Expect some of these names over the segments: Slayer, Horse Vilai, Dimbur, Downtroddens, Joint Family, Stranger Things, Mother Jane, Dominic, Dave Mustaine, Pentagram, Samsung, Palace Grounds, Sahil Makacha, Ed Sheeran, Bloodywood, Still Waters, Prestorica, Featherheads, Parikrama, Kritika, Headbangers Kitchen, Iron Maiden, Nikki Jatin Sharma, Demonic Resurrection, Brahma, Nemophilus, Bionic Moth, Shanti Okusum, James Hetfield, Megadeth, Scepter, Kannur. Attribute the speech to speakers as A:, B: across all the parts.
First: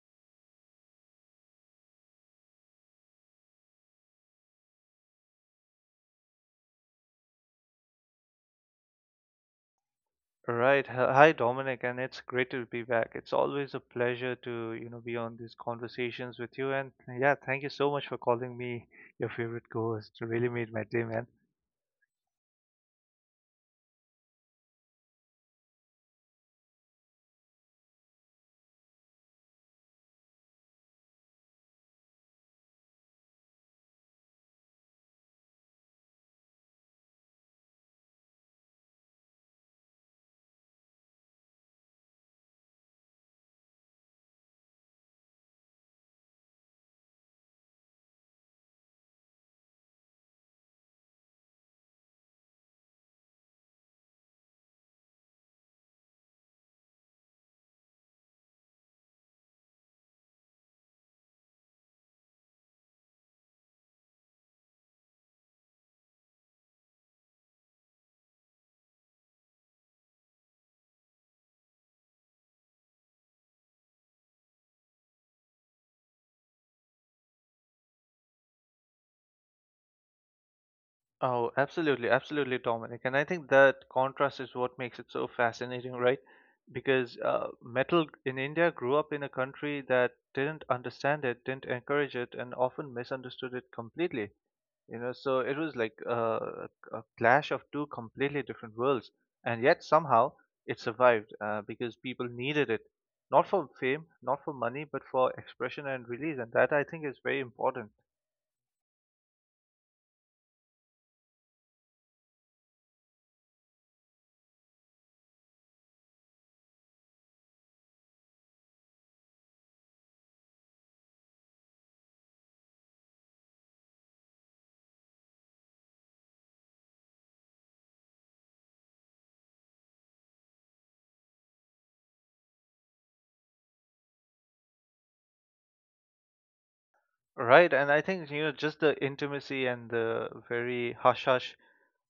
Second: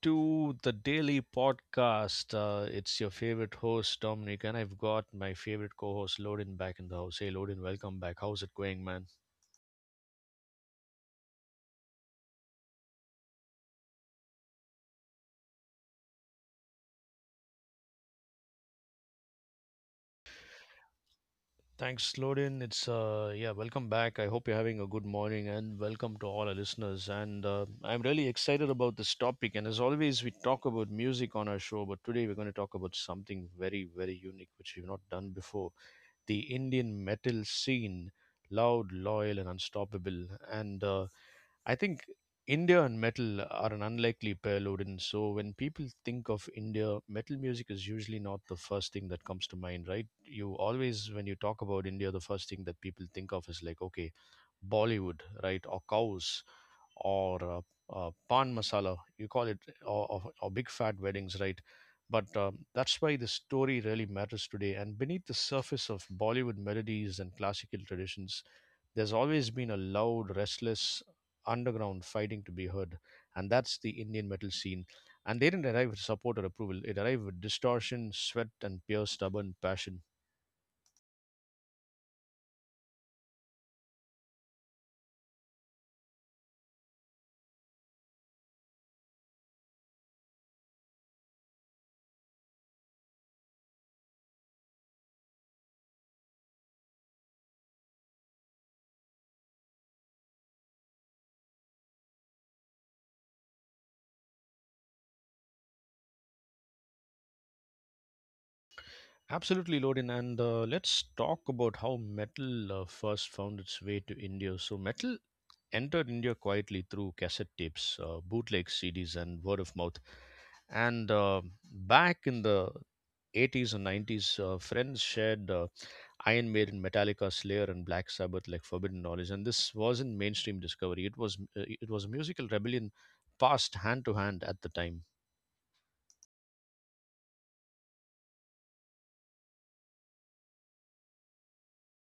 A: to the daily podcast. It's your favorite host, Dominic, and I've got my favorite co host, Lodin, back in the house. Hey, Lodin, welcome back. How's it going, man?
B: Right. Hi, Dominic, and it's great to be back. It's always a pleasure to, be on these conversations with you. And yeah, thank you so much for calling me your favorite co-host. You really made my day, man.
A: Thanks, Lodin. It's welcome back. I hope you're having a good morning and welcome to all our listeners. And I'm really excited about this topic. And as always, we talk about music on our show, but today we're going to talk about something very, very unique, which we've not done before: the Indian metal scene, loud, loyal, and unstoppable. And I think India and metal are an unlikely pair, Loden. So when people think of India, metal music is usually not the first thing that comes to mind, right? You always, when you talk about India, the first thing that people think of is like, okay, Bollywood, right? Or cows, or pan masala. You call it or big fat weddings, right? But That's why the story really matters today. And beneath the surface of Bollywood melodies and classical traditions, there's always been a loud, restless underground fighting to be heard, and that's the Indian metal scene. And they didn't arrive with support or approval; it arrived with distortion, sweat, and pure stubborn passion.
B: Oh, absolutely, absolutely, Dominic. And I think that contrast is what makes it so fascinating, right? Because metal in India grew up in a country that didn't understand it, didn't encourage it, and often misunderstood it completely. So it was like a clash of two completely different worlds, and yet somehow it survived, because people needed it, not for fame, not for money, but for expression and release. And that, I think, is very important.
A: Absolutely, Lodin. And Let's talk about how metal first found its way to India. So, metal entered India quietly through cassette tapes, bootleg CDs, and word of mouth. And Back in the 80s and 90s, friends shared Iron Maiden, Metallica, Slayer, and Black Sabbath like forbidden knowledge. And this wasn't mainstream discovery; it was musical rebellion passed hand to hand at the time.
B: Right, and I think, just the intimacy and the very hush hush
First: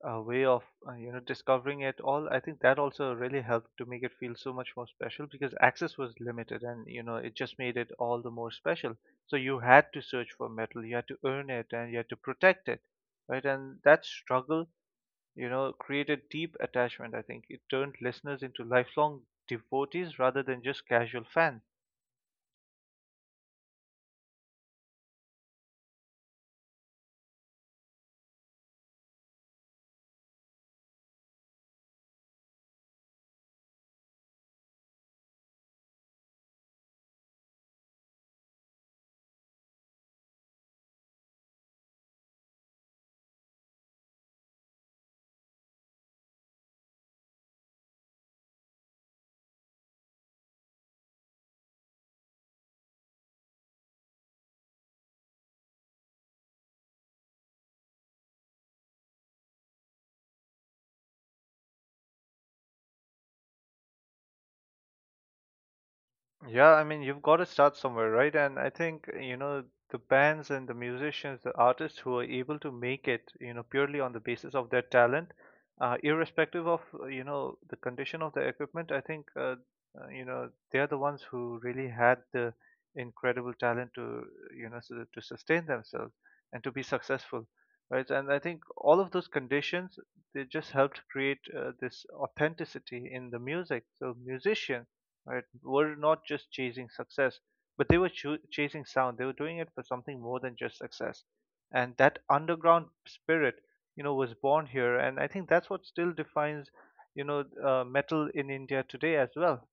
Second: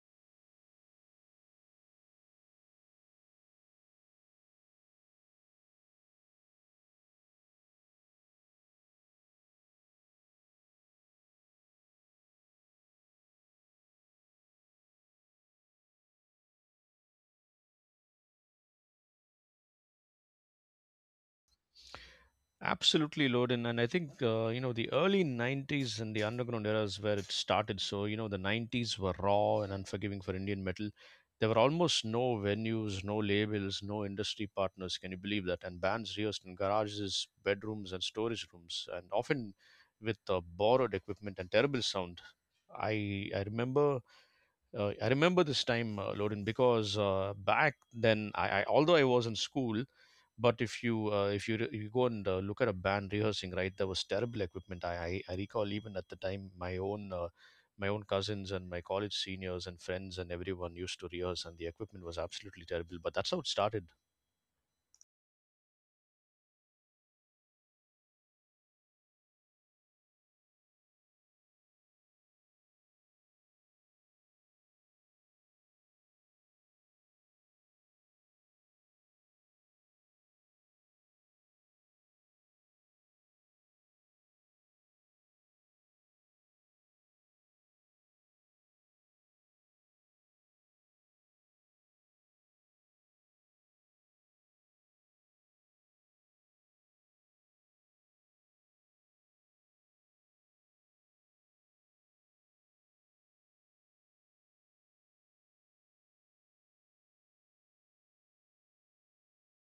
B: way of, discovering it all. I think that also really helped to make it feel so much more special, because access was limited, and it just made it all the more special. So you had to search for metal, you had to earn it, and you had to protect it, right? And that struggle, created deep attachment. I think it turned listeners into lifelong devotees rather than just casual fans.
A: Absolutely, Loden. And I think, the early 90s and the underground era is where it started. So, you know, the 90s were raw and unforgiving for Indian metal. There were almost no venues, no labels, no industry partners. Can you believe that? And bands rehearsed in garages, bedrooms, and storage rooms, and often with borrowed equipment and terrible sound. I I remember I remember this time, Loden, because back then, I although I was in school, but if you you go and look at a band rehearsing, right? There was terrible equipment. I recall even at the time my own cousins and my college seniors and friends and everyone used to rehearse, and the equipment was absolutely terrible, but that's how it started.
B: Yeah, I mean, you've got to start somewhere, right? And I think, the bands and the musicians, the artists who are able to make it, purely on the basis of their talent, irrespective of, the condition of the equipment. I think, they're the ones who really had the incredible talent to, to sustain themselves and to be successful, right? And I think all of those conditions, they just helped create, this authenticity in the music. So musicians, right, were not just chasing success, but they were chasing sound. They were doing it for something more than just success, and that underground spirit, was born here. And I think that's what still defines, metal in India today as well.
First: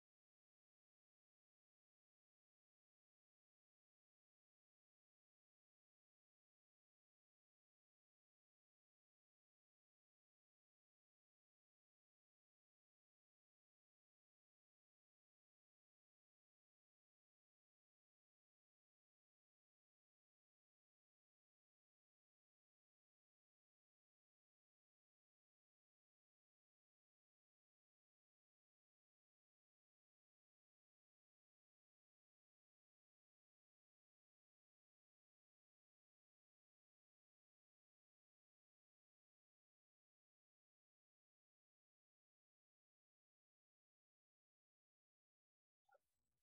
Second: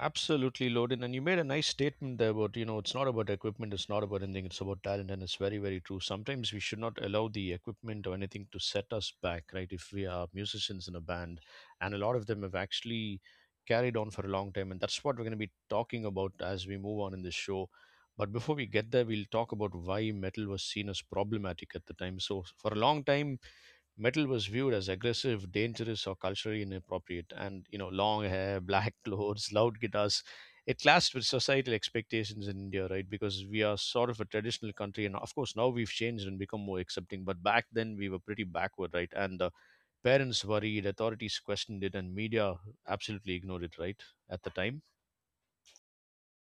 A: Absolutely, Loden. And you made a nice statement there about, you know, it's not about equipment, it's not about anything, it's about talent. And it's very, very true. Sometimes we should not allow the equipment or anything to set us back, right? If we are musicians in a band, and a lot of them have actually carried on for a long time. And that's what we're going to be talking about as we move on in this show. But before we get there, we'll talk about why metal was seen as problematic at the time. So, for a long time, metal was viewed as aggressive, dangerous, or culturally inappropriate. And you know, long hair, black clothes, loud guitars. It clashed with societal expectations in India, right? Because we are sort of a traditional country, and of course now we've changed and become more accepting. But back then we were pretty backward, right? And Parents worried, authorities questioned it, and media absolutely ignored it, right? At the time,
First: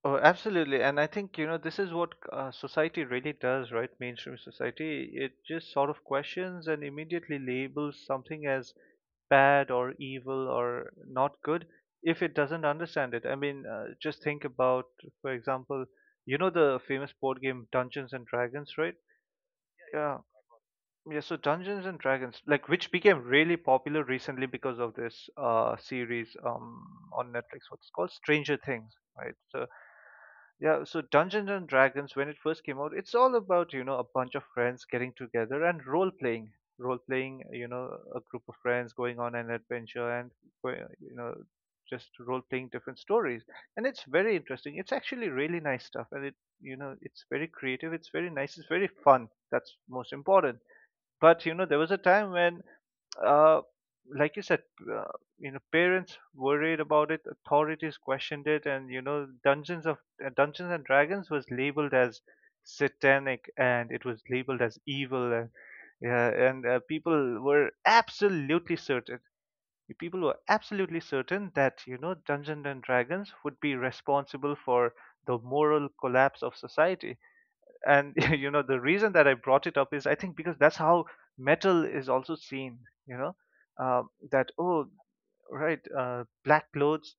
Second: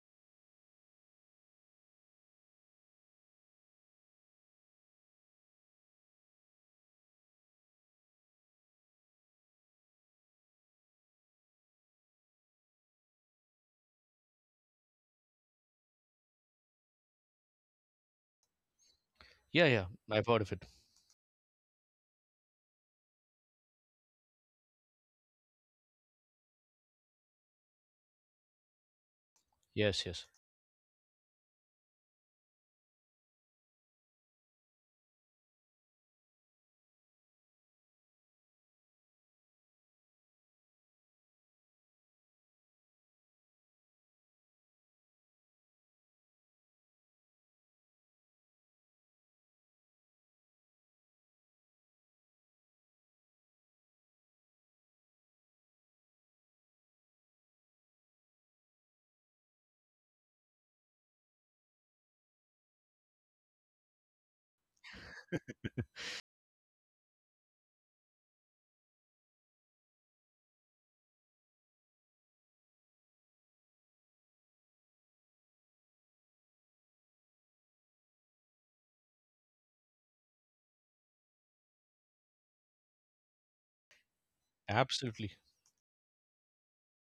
B: Oh, absolutely. And I think, this is what, society really does, right? Mainstream society. It just sort of questions and immediately labels something as bad or evil or not good if it doesn't understand it. I mean, just think about, for example, you know the famous board game Dungeons and Dragons, right?
A: yeah, yeah,
B: Yeah,
A: I've heard of it.
B: yeah, so Dungeons and Dragons, like, which became really popular recently because of this series on Netflix, what's called Stranger Things, right? So
A: Yes, yes,
B: yeah, so Dungeons and Dragons, when it first came out, it's all about, a bunch of friends getting together and role playing. Role playing, a group of friends going on an adventure and, go- you know, just role playing different stories. And it's very interesting. It's actually really nice stuff, and it's very creative, it's very nice, it's very fun. That's most important. But there was a time when, uh, like you said, uh, parents worried about it, authorities questioned it, and Dungeons and Dragons was labeled as satanic, and it was labeled as evil. And yeah, and people were absolutely certain. People were absolutely certain that, Dungeons and Dragons would be responsible for the moral collapse of society. And you know the reason that I brought it up is, I think, because that's how metal is also seen. you know that, oh,
A: absolutely,
B: right, black clothes,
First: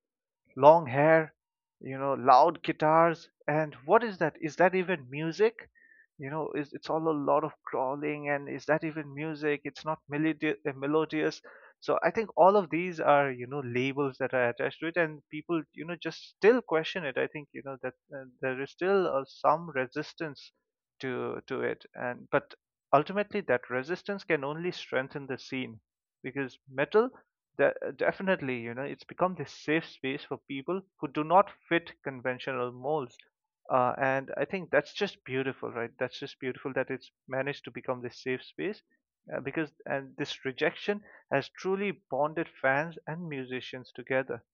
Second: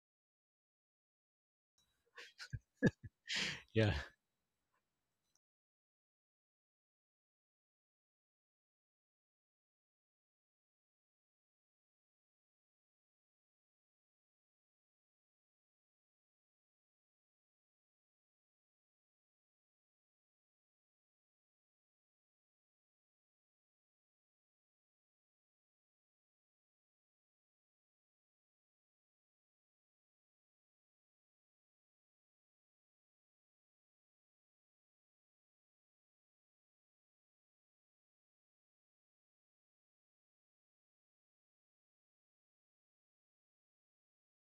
B: long hair, loud guitars. And
A: yeah.
B: what is that? Is that even music? You know, is it's all a lot of crawling, and is that even music? It's not melodious. So I think all of these are, labels that are attached to it, and people, just still question it. I think, that, there is still, some resistance to it. And but ultimately, that resistance can only strengthen the scene, because metal, definitely, it's become this safe space for people who do not fit conventional molds. And I think that's just beautiful, right? That's just beautiful that it's managed to become this safe space, and this rejection has truly bonded fans and musicians together.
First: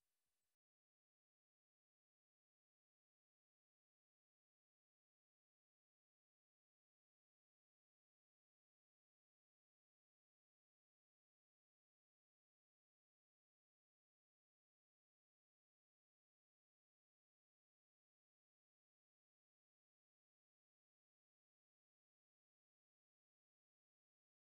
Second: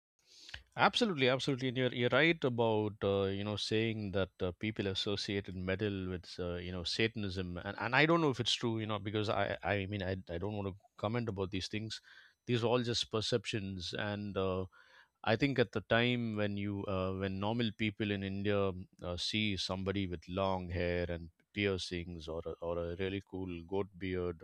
A: Absolutely, absolutely, and you're right about you know saying that people associated metal with you know, Satanism, and I don't know if it's true, you know, because I mean I don't want to comment about these things. These are all just perceptions, and I think at the time when you when normal people in India see somebody with long hair and piercings or a really cool goat beard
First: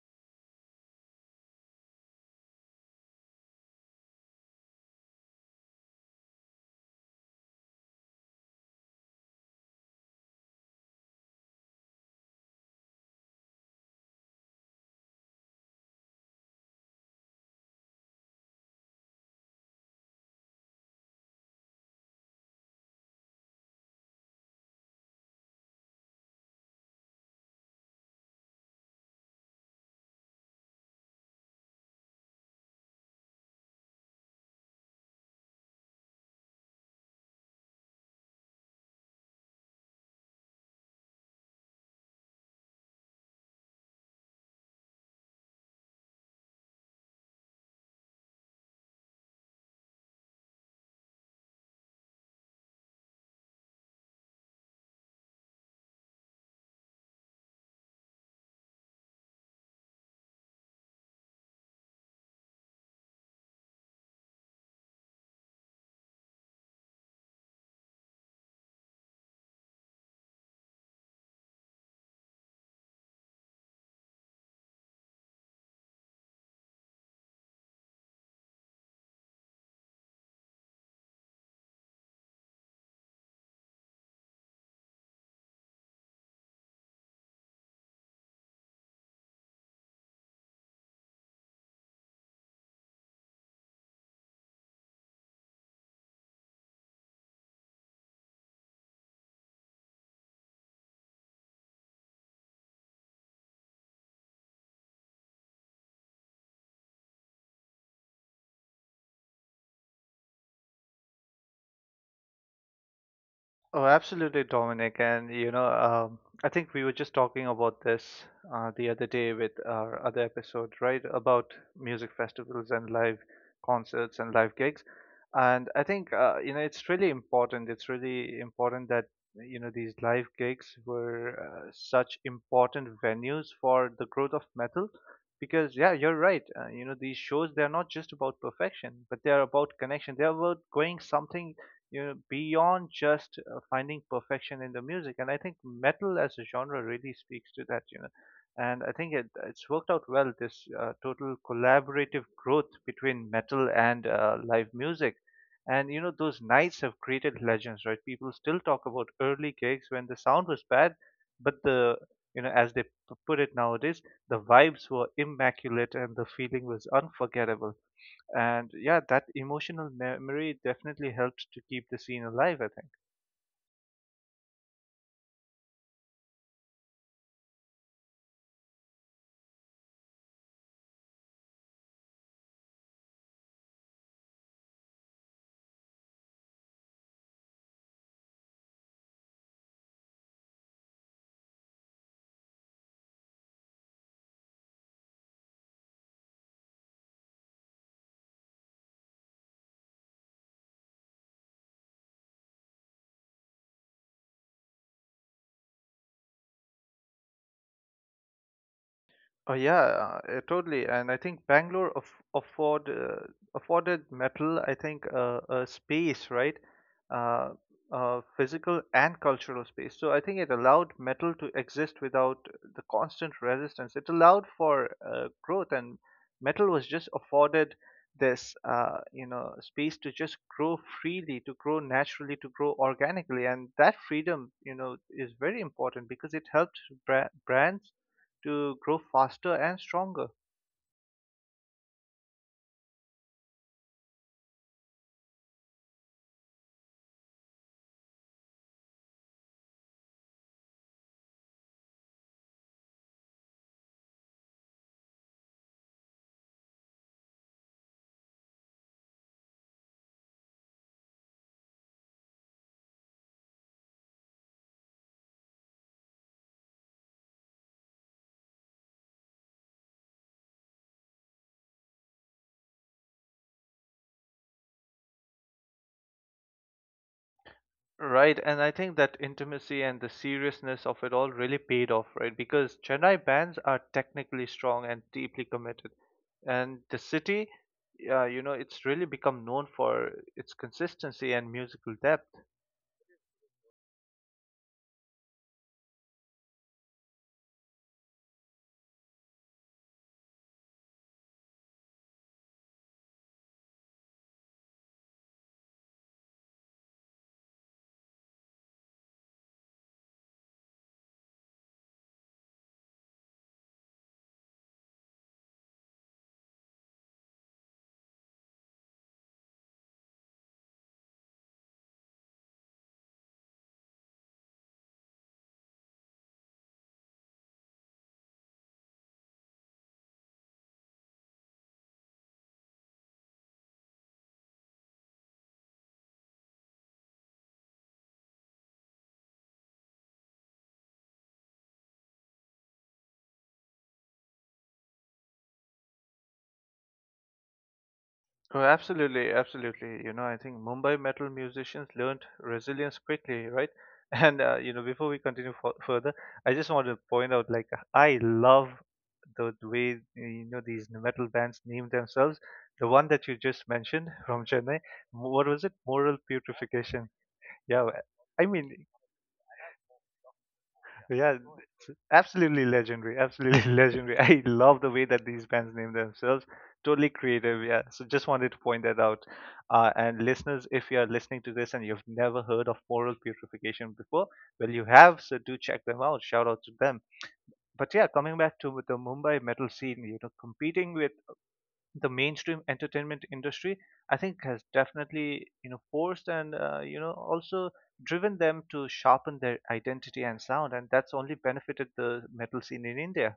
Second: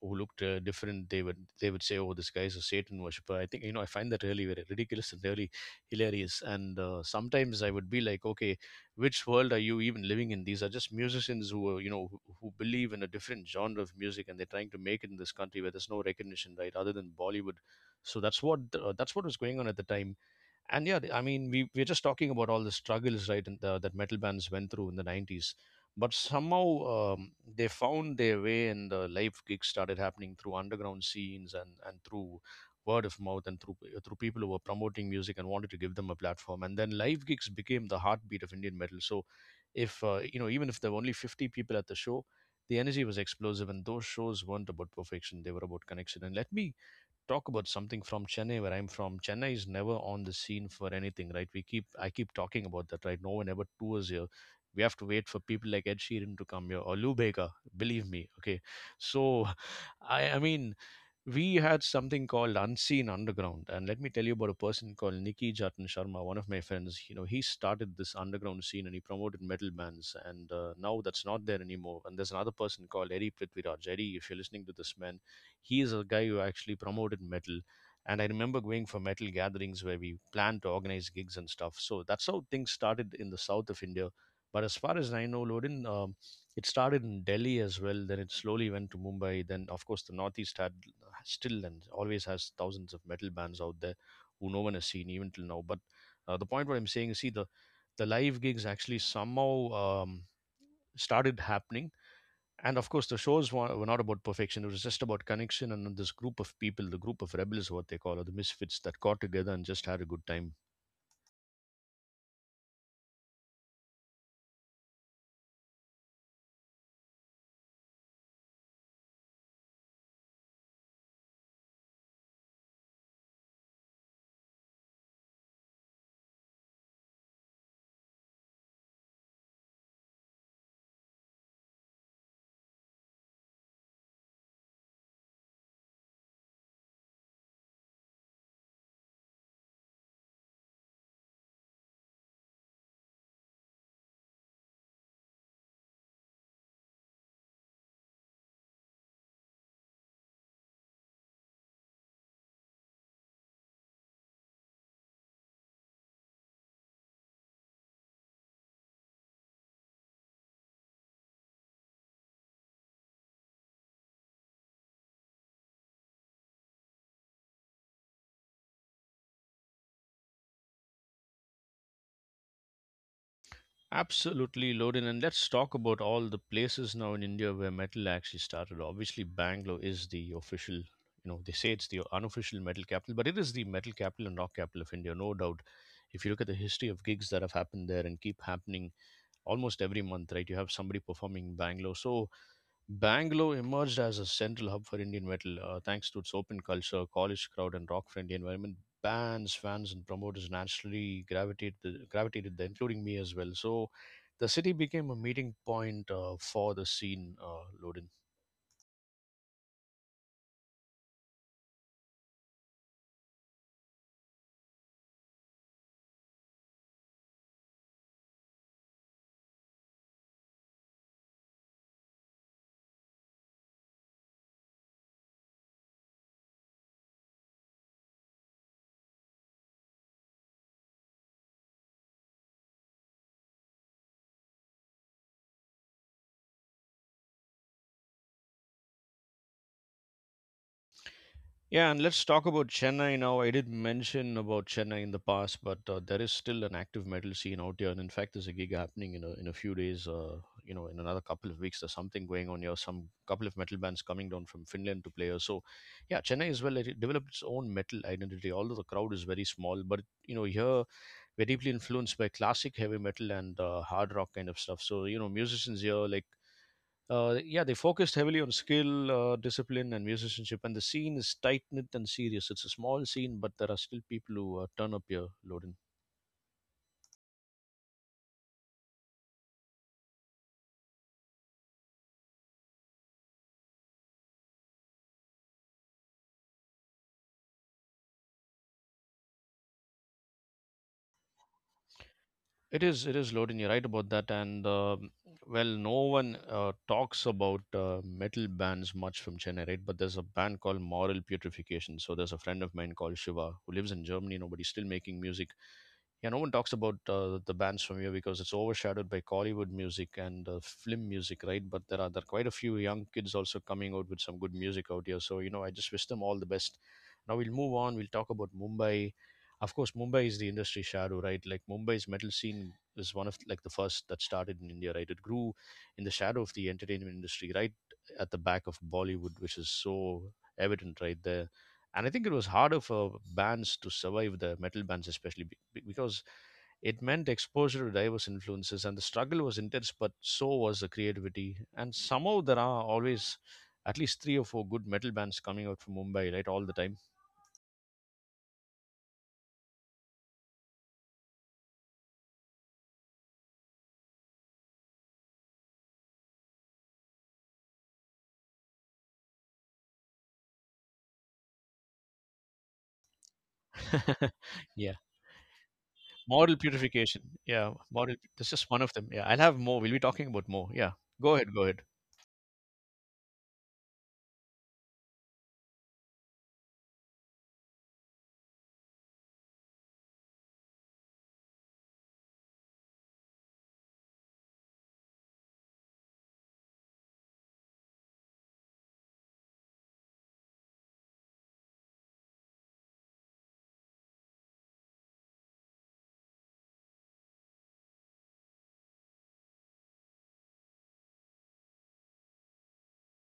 A: who looked different, they would say, "Oh, this guy's a Satan worshiper." I think, you know, I find that really very ridiculous and really hilarious. And Sometimes I would be like, "Okay, which world are you even living in? These are just musicians who are, you know, who believe in a different genre of music, and they're trying to make it in this country where there's no recognition, right? Other than Bollywood." So that's what was going on at the time. And yeah, I mean, we're just talking about all the struggles, right? And that metal bands went through in the 90s. But somehow they found their way, and the live gigs started happening through underground scenes, and through word of mouth, and through through people who were promoting music and wanted to give them a platform. And then live gigs became the heartbeat of Indian metal. So if, you know, even if there were only 50 people at the show, the energy was explosive, and those shows weren't about perfection, they were about connection. And let me talk about something from Chennai, where I'm from. Chennai is never on the scene for anything, right? We keep I keep talking about that, right? No one ever tours here. We have to wait for people like Ed Sheeran to come here or Lou Bega. Believe me, okay. So, I mean, we had something called Unseen Underground, and let me tell you about a person called Nikki Jatin Sharma. One of my friends, you know, he started this underground scene and he promoted metal bands. And now that's not there anymore, and there's another person called Eddie Prithviraj. Eddie, if you're listening to this, man, he is a guy who actually promoted metal. And I remember going for metal gatherings where we planned to organize gigs and stuff. So that's how things started in the south of India. But as far as I know, Lodin, it started in Delhi as well, then it slowly went to Mumbai, then of course the northeast had, still and always has, thousands of metal bands out there who no one has seen even till now. But the point what I'm saying is, see, the live gigs actually somehow started happening. And of course, the shows were not about perfection. It was just about connection, and this group of people, the group of rebels, what they call, or the misfits that got together and just had a good time.
B: Oh, absolutely, Dominic. And I think we were just talking about this, the other day, with our other episode, right? About music festivals and live concerts and live gigs. And I think, it's really important. It's really important that, these live gigs were, such important venues for the growth of metal, because yeah, you're right. These shows, they're not just about perfection, but they're about connection. They're about going something, beyond just, finding perfection in the music. And I think metal as a genre really speaks to that. And I think it's worked out well, this, total collaborative growth between metal and, live music. And those nights have created legends, right? People still talk about early gigs when the sound was bad, but the you know, as they put it nowadays, the vibes were immaculate and the feeling was unforgettable. And yeah, that emotional memory definitely helped to keep the scene alive, I think.
A: Absolutely, Loden. And let's talk about all the places now in India where metal actually started. Obviously, Bangalore is the official, you know, they say it's the unofficial metal capital, but it is the metal capital and rock capital of India, no doubt. If you look at the history of gigs that have happened there and keep happening almost every month, right, you have somebody performing in Bangalore. So Bangalore emerged as a central hub for Indian metal, thanks to its open culture, college crowd, and rock friendly environment. Bands, fans, and promoters naturally gravitated there, including me as well. So the city became a meeting point, for the scene, Loden.
B: Oh yeah, totally. And I think Bangalore afforded metal, I think, a space, right? Uh, Physical and cultural space. So I think it allowed metal to exist without the constant resistance. It allowed for, growth, and metal was just afforded this, space to just grow freely, to grow naturally, to grow organically. And that freedom, is very important, because it helped brands to grow faster and stronger.
A: Yeah, and let's talk about Chennai now. I did mention about Chennai in the past, but there is still an active metal scene out here. And in fact, there's a gig happening in a few days. You know, in another couple of weeks, there's something going on here. Some couple of metal bands coming down from Finland to play here. So, yeah, Chennai as well. It developed its own metal identity, although the crowd is very small. But you know, here we're deeply influenced by classic heavy metal and hard rock kind of stuff. So, you know, musicians here like yeah, they focused heavily on skill, discipline, and musicianship, and the scene is tight knit and serious. It's a small scene, but there are still people who turn up here, Loden.
B: Right, and I think that intimacy and the seriousness of it all really paid off, right? Because Chennai bands are technically strong and deeply committed, and the city, it's really become known for its consistency and musical depth.
A: It is, it is, loading. You're right about that. And Well, no one talks about metal bands much from Chennai, right? But there's a band called Moral Purification. So there's a friend of mine called Shiva who lives in Germany. Nobody's still making music. Yeah, no one talks about the bands from here because it's overshadowed by Kollywood music and film music, right? But there are quite a few young kids also coming out with some good music out here. So you know, I just wish them all the best. Now we'll move on. We'll talk about Mumbai. Of course, Mumbai is the industry shadow, right? Like Mumbai's metal scene is one of like the first that started in India, right? It grew in the shadow of the entertainment industry, right at the back of Bollywood, which is so evident right there. And I think it was harder for bands to survive the metal bands, especially because it meant exposure to diverse influences, and the struggle was intense, but so was the creativity. And somehow there are always at least three or four good metal bands coming out from Mumbai, right, all the time.
B: Oh, absolutely, absolutely. You know, I think Mumbai metal musicians learned resilience quickly, right? And, before we continue f further, I just want to point out, like, I love the way, these metal bands name themselves. The one that you just mentioned from Chennai, what was it? Moral
A: Moral
B: Putrefaction.
A: purification. Yeah,
B: Yeah,
A: moral.
B: I
A: This is one
B: mean,
A: of them. Yeah, I'll have more. We'll be talking about more. Yeah,
B: yeah,
A: go ahead. Go ahead.
B: it's absolutely legendary. Absolutely legendary. I love the way that these bands name themselves. Totally creative. Yeah. So just wanted to point that out. And listeners, if you are listening to this and you've never heard of Moral Purification before, well, you have. So do check them out. Shout out to them. But yeah, coming back to the Mumbai metal scene, competing with the mainstream entertainment industry, I think, has definitely, forced, and, also driven them to sharpen their identity and sound, and that's only benefited the metal scene in India.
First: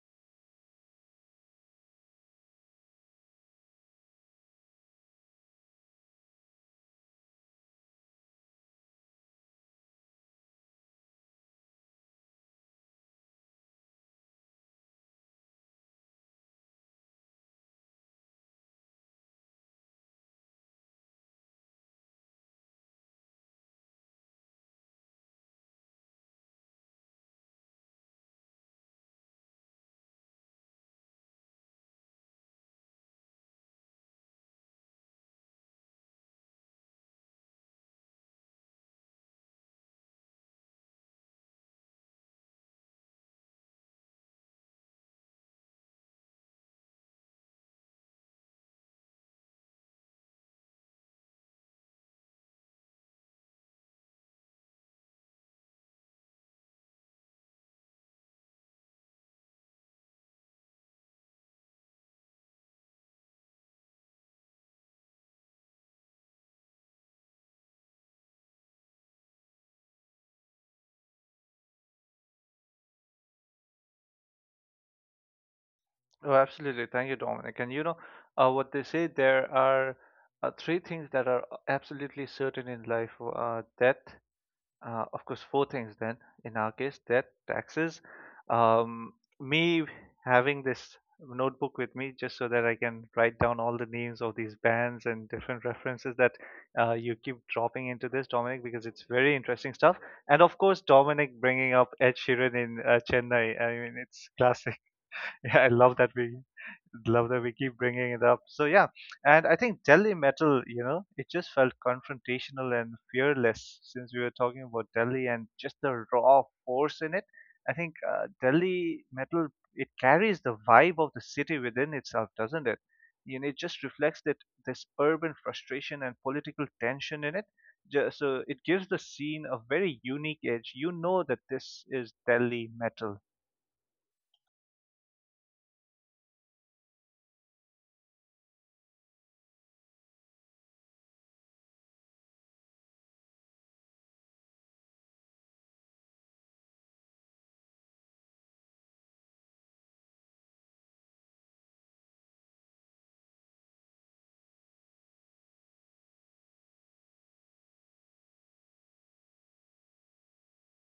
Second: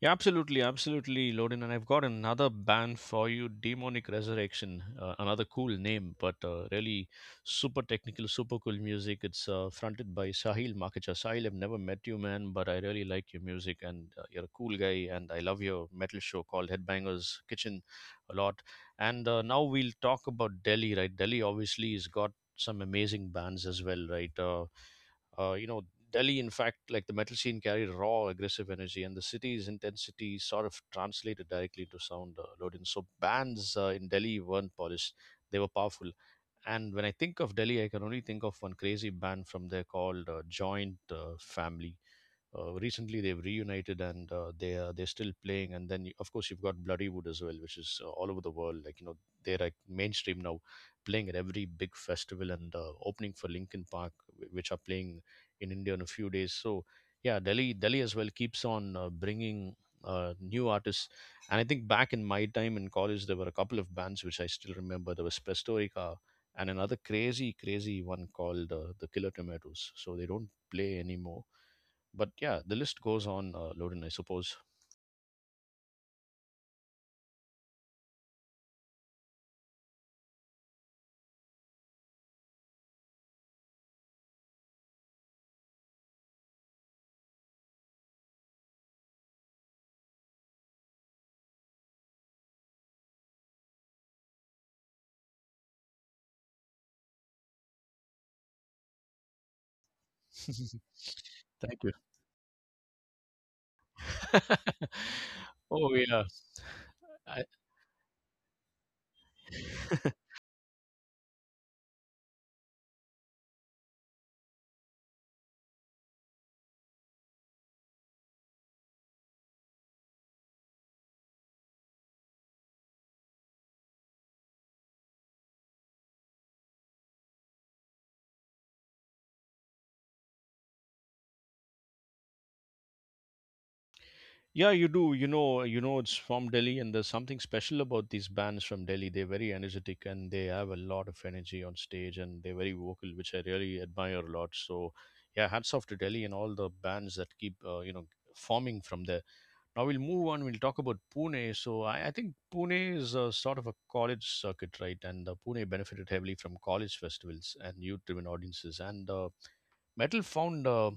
A: Yeah, absolutely, absolutely, Lodin. And I've got another band for you, Demonic Resurrection. Another cool name, but really super technical, super cool music. It's fronted by Sahil Makacha. Sahil, I've never met you, man, but I really like your music, and you're a cool guy. And I love your metal show called Headbangers Kitchen a lot. And Now we'll talk about Delhi, right? Delhi obviously has got some amazing bands as well, right? Uh, you know, Delhi, in fact, like the metal scene carried raw, aggressive energy, and the city's intensity sort of translated directly into sound loading. So bands in Delhi weren't polished; they were powerful. And when I think of Delhi, I can only think of one crazy band from there called Joint Family. Recently they've reunited and they're still playing. And then you, of course, you've got Bloodywood as well, which is all over the world, like you know, they're like mainstream now, playing at every big festival and opening for Linkin Park, which are playing in India in a few days. So yeah, Delhi as well keeps on bringing new artists. And I think back in my time in college there were a couple of bands which I still remember. There was Prestorica and another crazy crazy one called the Killer Tomatoes. So they don't play anymore, but yeah, the list goes on, Loden, I suppose.
B: Oh, absolutely. Thank you, Dominic. And what they say: there are, three things that are absolutely certain in life: death. Of course, four things then, in our case: debt, taxes, um, me having this notebook with me just so that I can write down all the names of these bands and different references that, you keep dropping into this, Dominic, because it's very interesting stuff. And of course, Dominic bringing
A: Thank
B: up
A: you.
B: Ed Sheeran in, Chennai. I mean, it's classic. Yeah, I
A: Oh
B: love that
A: yeah.
B: we love that
A: I,
B: we keep bringing it up. So yeah, and I think Delhi metal, it just felt confrontational and fearless, since we were talking about Delhi and just the raw force in it. I think, Delhi metal, it carries the vibe of the city within itself, doesn't it? It just reflects that, this urban frustration and political tension in it. So it gives the scene a very unique edge. You know that this is Delhi metal.
A: yeah, you do. You know, it's from Delhi, and there's something special about these bands from Delhi. They're very energetic and they have a lot of energy on stage, and they're very vocal, which I really admire a lot. So yeah, hats off to Delhi and all the bands that keep, you know, forming from there. Now we'll move on. We'll talk about Pune. So I think Pune is a sort of a college circuit, right? And Pune benefited heavily from college festivals and youth-driven audiences. And metal found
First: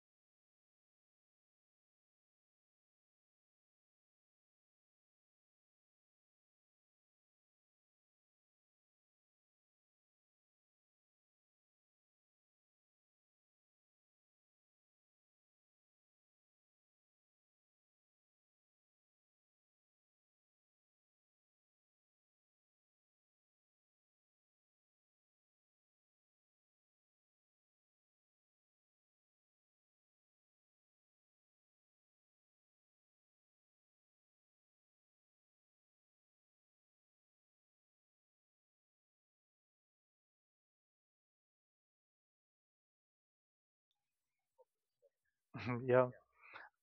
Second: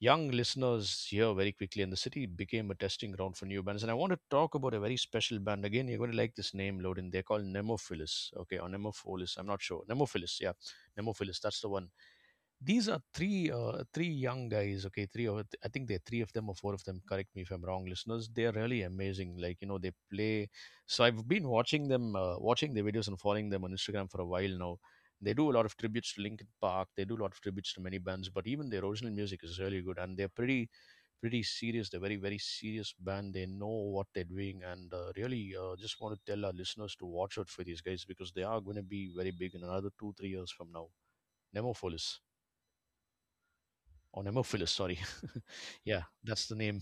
A: young listeners here very quickly, and the city became a testing ground for new bands. And I want to talk about a very special band again. You're going to like this name, Loden. They're called Nemophilus, okay, or Nemophilus. I'm not sure. Nemophilus, yeah, Nemophilus. That's the one. These are three three young guys. Okay, three of, I think there are three of them or four of them, correct me if I'm wrong, listeners. They're really amazing, like you know, they play. So I've been watching them, watching their videos and following them on Instagram for a while now. They do a lot of tributes to Linkin Park, they do a lot of tributes to many bands, but even their original music is really good, and they're pretty serious. They're very very serious band. They know what they're doing, and really just want to tell our listeners to watch out for these guys because they are going to be very big in another 2-3 years from now. Nemophilus, or Nemophilus, sorry. Yeah,
B: Yeah.
A: that's the name.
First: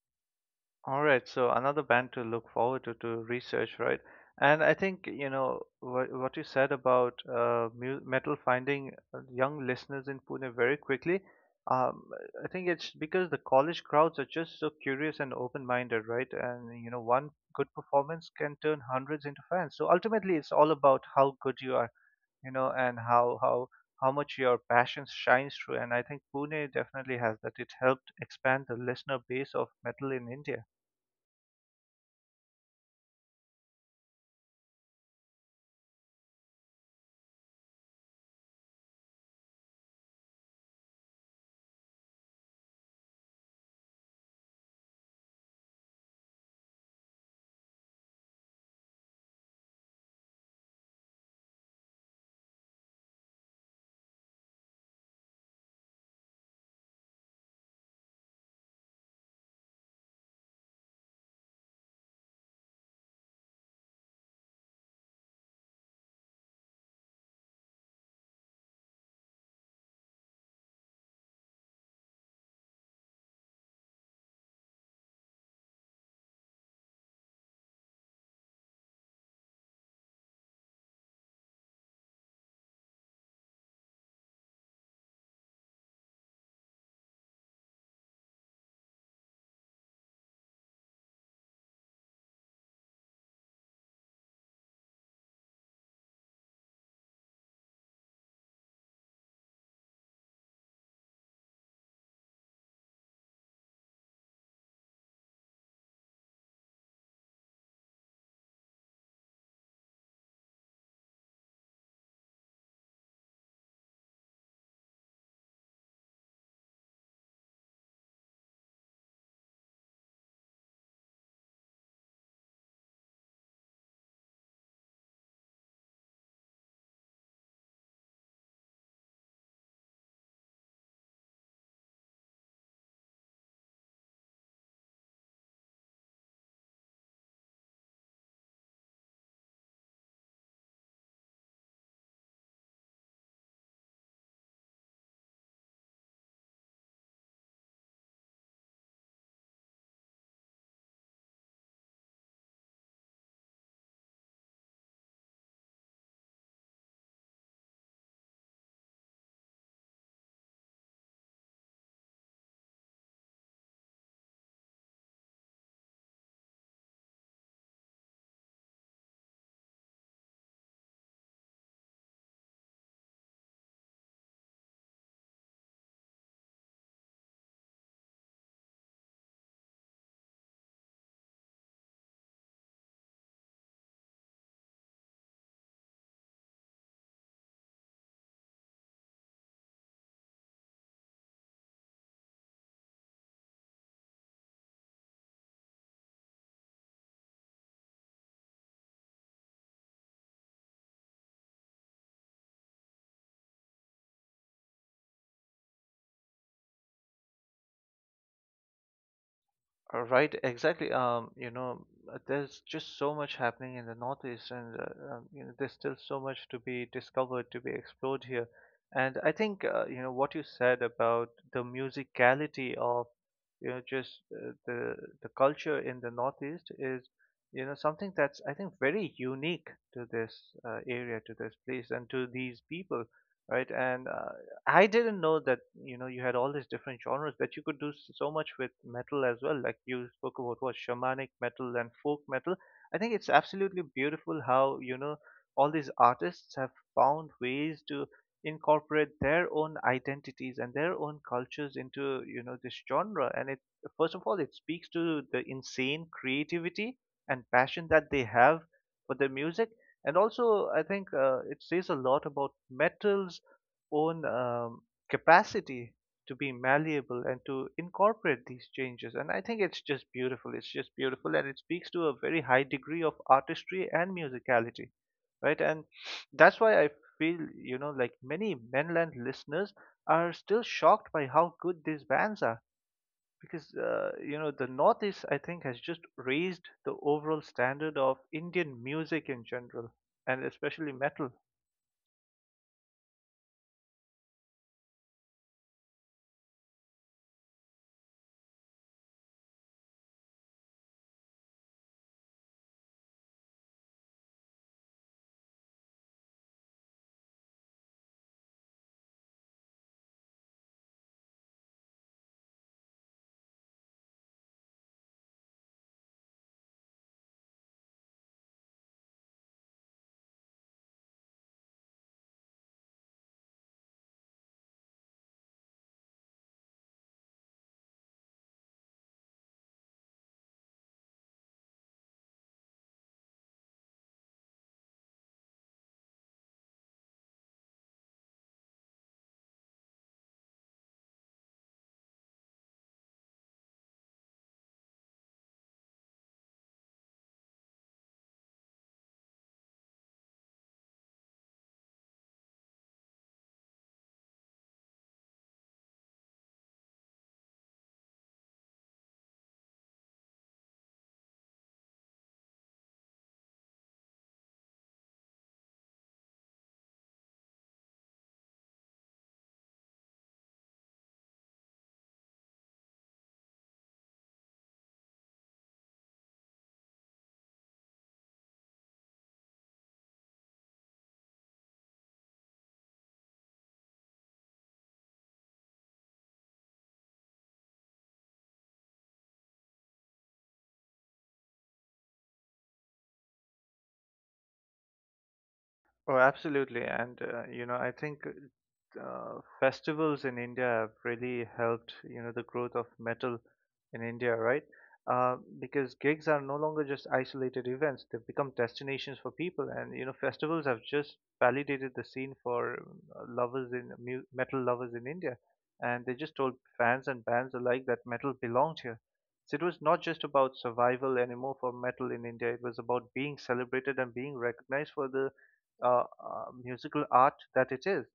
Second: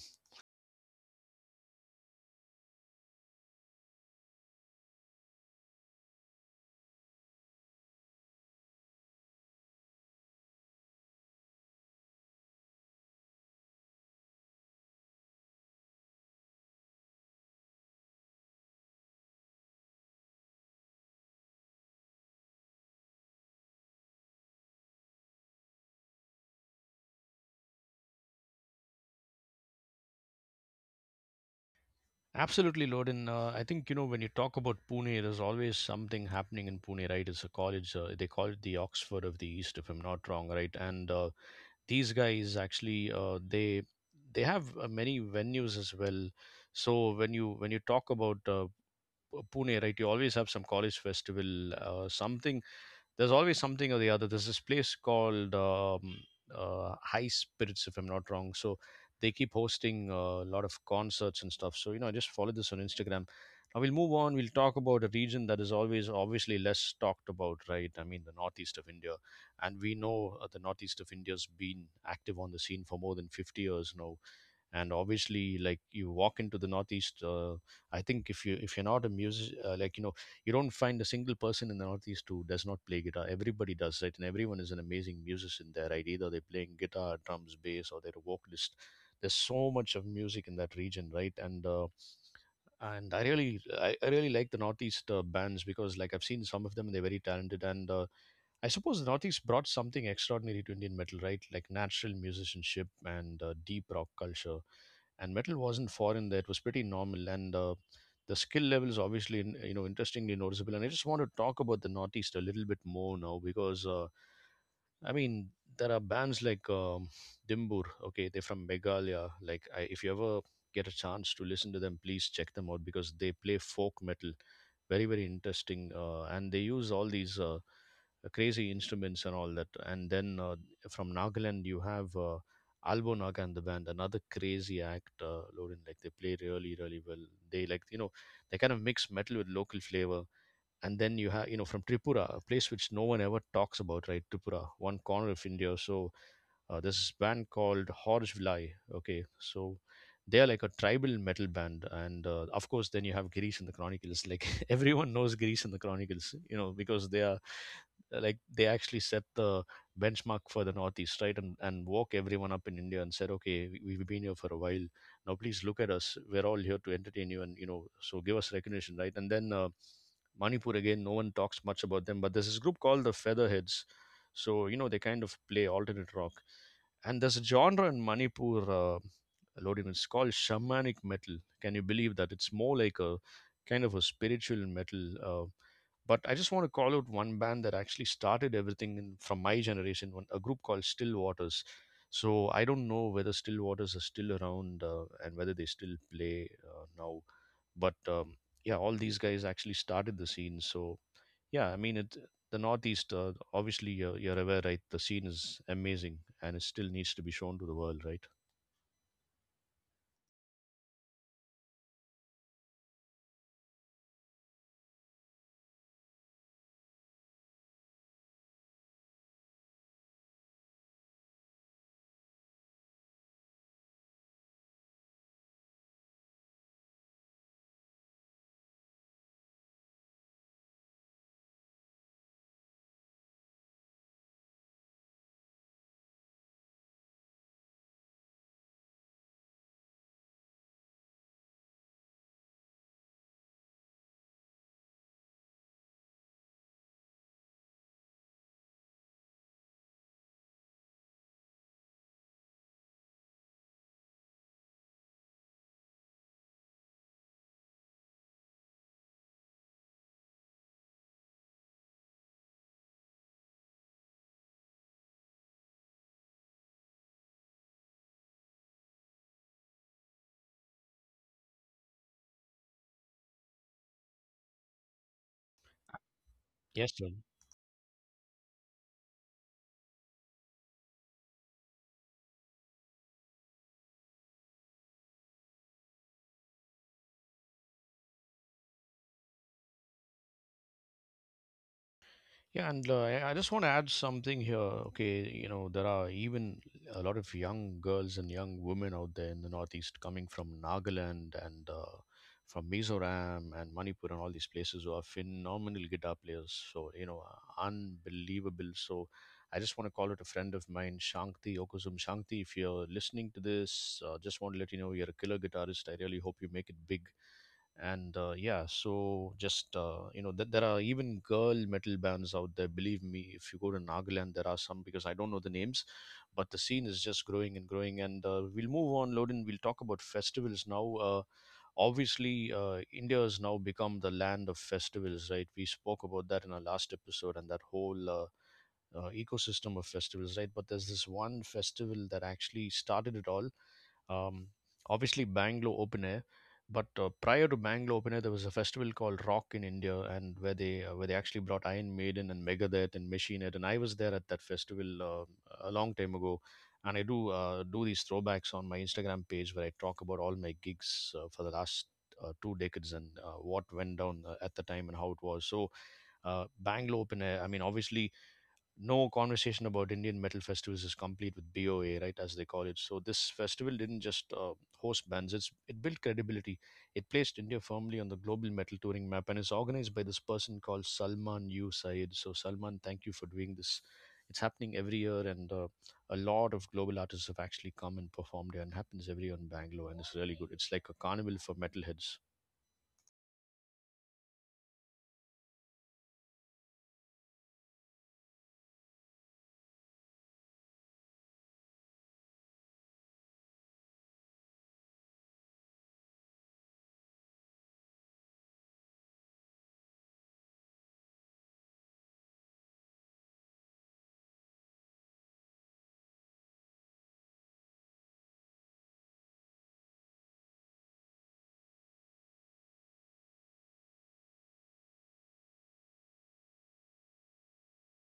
B: All right, so another band to look forward to research, right? And I think, what you said about, mu metal finding, young listeners in Pune very quickly. Um, I think it's because the college crowds are just so curious and open-minded, right? And one good performance can turn hundreds into fans. So ultimately, it's all about how good you are, and how much your passion shines through. And I think Pune definitely has that. It helped expand the listener base of metal in India.
A: Absolutely, Lodin. I think, you know, when you talk about Pune, there's always something happening in Pune, right? It's a college, they call it the Oxford of the East, if I'm not wrong, right? And these guys actually, they have many venues as well. So when you, when you talk about Pune, right, you always have some college festival, something there's always something or the other. There's this place called High Spirits, if I'm not wrong. So they keep hosting a lot of concerts and stuff. So you know, I just follow this on Instagram. Now we'll move on. We'll talk about a region that is always obviously less talked about, right? I mean, the northeast of India, and we know the northeast of India's been active on the scene for more than 50 years now. And obviously, like, you walk into the northeast, I think if you, if you're not a music like you know, you don't find a single person in the northeast who does not play guitar. Everybody does, right? And everyone is an amazing musician there, right? Either they're playing guitar, drums, bass, or they're a vocalist. There's so much of music in that region, right? And I really like the northeast bands because like I've seen some of them and they're very talented. And I suppose the Northeast brought something extraordinary to Indian metal, right? Like natural musicianship and deep rock culture. And metal wasn't foreign there; it was pretty normal. And the skill level is obviously, you know, interestingly noticeable. And I just want to talk about the Northeast a little bit more now because. I mean, there are bands like Dimbur. Okay, they're from Meghalaya. If you ever get a chance to listen to them, please check them out because they play folk metal, very very interesting. And they use all these crazy instruments and all that. And then from Nagaland, you have Albo Naga and the band, another crazy act, Lorin. Like they play really really well. They, like you know, they kind of mix metal with local flavor. And then you have, you know, from Tripura, a place which no one ever talks about, right? Tripura, one corner of India. So there's this band called Horse Vilai. Okay, so they are like a tribal metal band. And of course, then you have Girish and the Chronicles. Like everyone knows Girish and the Chronicles, you know, because they are like they actually set the benchmark for the Northeast, right? And woke everyone up in India and said, okay, we've been here for a while. Now please look at us. We're all here to entertain you, and you know, so give us recognition, right? And then. Manipur again, no one talks much about them, but there's this group called the Featherheads. So you know they kind of play alternate rock. And there's a genre in Manipur, Lodin. It's called shamanic metal. Can you believe that? It's more like a kind of a spiritual metal. Uh, but I just want to call out one band that actually started everything in, from my generation, one, a group called Still Waters. So I don't know whether Still Waters are still around and whether they still play now. But yeah, all these guys actually started the scene. So yeah, I mean, it, the Northeast. Obviously, you're aware, right? The scene is amazing, and it still needs to be shown to the world, right?
B: Right, exactly. There's just so much happening in the Northeast, and there's still so much to be discovered, to be explored here. And I think you know what you said about the musicality of you know just the culture in the Northeast is you know something that's I think very unique to this area, to this place, and to these people, right? And I didn't know that, you know, you had all these different genres that you could do so much with metal as well. Like you spoke about what shamanic metal and folk metal. I think it's absolutely beautiful how, you know, all these artists have found ways to incorporate their own identities and their own cultures into, you know, this genre. And it, first of all, it speaks to the insane creativity and passion that they have for their music. And also, I think it says a lot about metal's own capacity to be malleable and to incorporate these changes. And I think it's just beautiful. It's just beautiful, and it speaks to a very high degree of artistry and musicality, right? And that's why I
A: Yes, sir.
B: feel, you know, like many mainland listeners are still shocked by how good these bands are. Because you know the Northeast, I think, has just raised the overall standard of Indian music in general, and especially metal.
A: Yeah, and I just want to add something here. Okay, you know, there are even a lot of young girls and young women out there in the Northeast coming from Nagaland and from Mizoram and Manipur and all these places who are phenomenal guitar players. So, you know, unbelievable. So, I just want to call out a friend of mine, Shanti Okusum. Shanti, if you're listening to this, just want to let you know you're a killer guitarist. I really hope you make it big. And yeah, so just you know, there are even girl metal bands out there, believe me. If you go to Nagaland, there are some, because I don't know the names, but the scene is just growing and growing. And we'll move on, Loden. We'll talk about festivals now. Obviously, India has now become the land of festivals, right? We spoke about that in our last episode and that whole ecosystem of festivals, right? But there's this one festival that actually started it all. Um, Obviously, Bangalore Open Air. But prior to Bangalore Open Air, there was a festival called Rock in India, and where they actually brought Iron Maiden and Megadeth and Machine Head, and I was there at that festival a long time ago, and I do do these throwbacks on my Instagram page where I talk about all my gigs for the last 2 decades and what went down at the time and how it was. So Bangalore Open Air, I mean, obviously no conversation about Indian metal festivals is complete with BOA, right, as they call it. So this festival didn't just host bands; it built credibility. It placed India firmly on the global metal touring map, and is organized by this person called Salman U Said. So Salman, thank you for doing this. It's happening every year, and a lot of global artists have actually come and performed here, and happens every year in Bangalore, and it's really good. It's like a carnival for metalheads.
B: Oh, absolutely. And, you know, I think festivals in India have really helped, you know, the growth of metal in India, right? Because gigs are no longer just isolated events, they've become destinations for people. And, you know, festivals have just validated the scene for lovers in mu metal lovers in India. And they just told fans and bands alike that metal belonged here. So it was not just about survival anymore for metal in India, it was about being celebrated and being recognized for the musical art that it is.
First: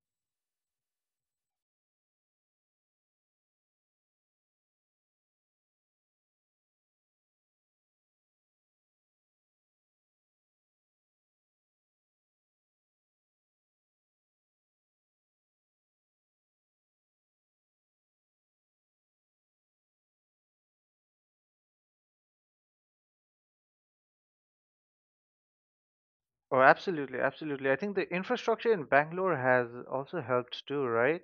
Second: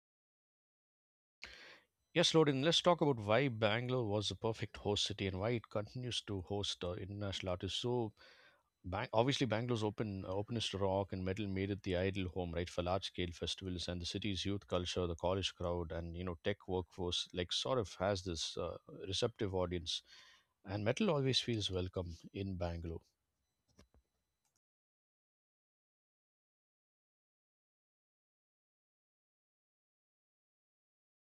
A: Yes, Loden, let's talk about why Bangalore was the perfect host city and why it continues to host international artists. So, Obviously, Bangalore's openness to rock and metal made it the ideal home, right, for large scale festivals. And the city's youth culture, the college crowd, and you know tech workforce, like sort of has this receptive audience. And metal always feels welcome in Bangalore.
B: Oh, absolutely, absolutely. I think the infrastructure in Bangalore has also helped too, right?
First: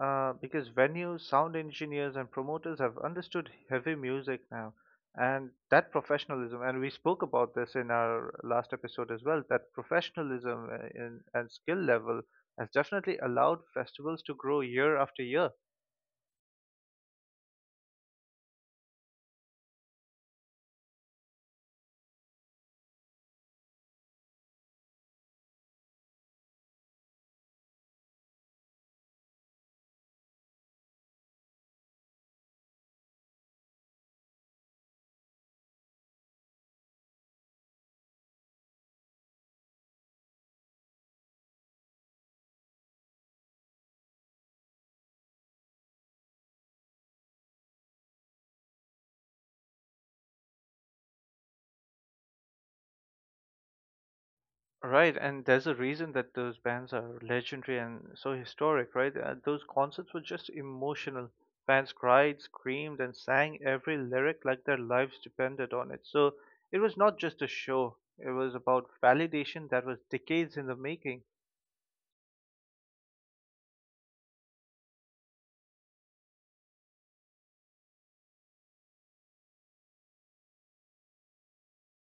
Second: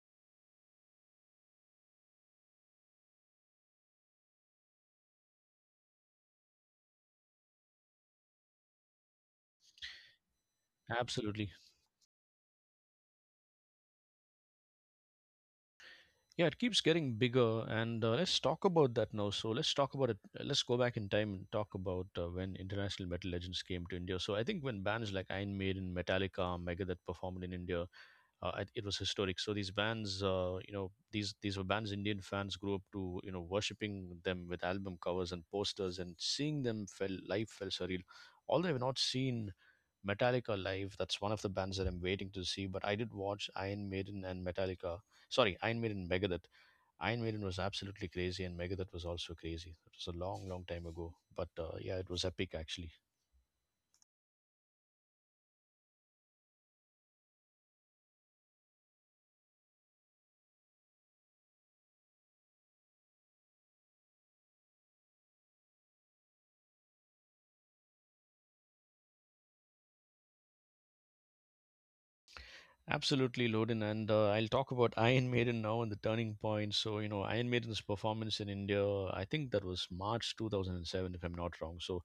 B: Because venues, sound engineers, and promoters have understood heavy music now, and that professionalism. And we spoke about this in our last episode as well. That professionalism
A: Absolutely,
B: and skill level has definitely allowed festivals to grow year after year.
A: yeah. It keeps getting bigger, and let's talk about that now. So let's talk about it. Let's go back in time and talk about when international metal legends came to India. So I think when bands like Iron Maiden, Metallica, Megadeth performed in India, it was historic. So these bands, you know, these were bands Indian fans grew up to, you know, worshipping them with album covers and posters, and seeing them felt live felt surreal. Although I've not seen Metallica live, that's one of the bands that I'm waiting to see. But I did watch Iron Maiden and Metallica. Sorry, Iron Maiden, and Megadeth. Iron Maiden was absolutely crazy, and Megadeth was also crazy. It was a long, long time ago, but yeah, it was epic actually.
B: Right, and there's a reason that those bands are legendary and so historic, right? Those concerts were just emotional. Fans cried, screamed, and sang every lyric like their lives depended on it. So it was not just a show, it was about validation that was decades in the making.
A: Absolutely, Loden. And I'll talk about Iron Maiden now and the turning point. So, you know, Iron Maiden's performance in India, I think that was March 2007, if I'm not wrong. So,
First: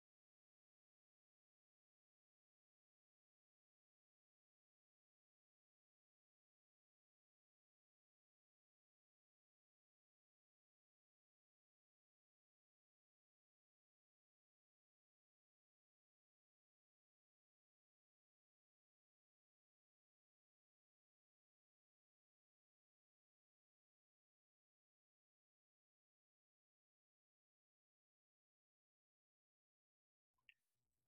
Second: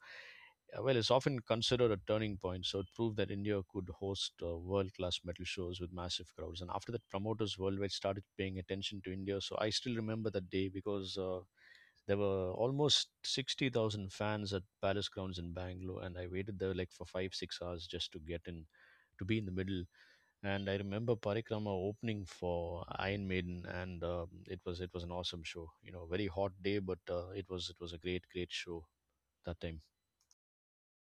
A: well, it's often considered a turning point. So, it proved that India could host world class metal shows with massive crowds. And after that, promoters worldwide started paying attention to India. So, I still remember that day because there were almost 60,000 fans at Palace Grounds in Bangalore. And I waited there like for 5, 6 hours just to get in, to be in the middle. And I remember Parikrama opening for Iron Maiden, and it was an awesome show. You know, very hot day, but it was a great show that time.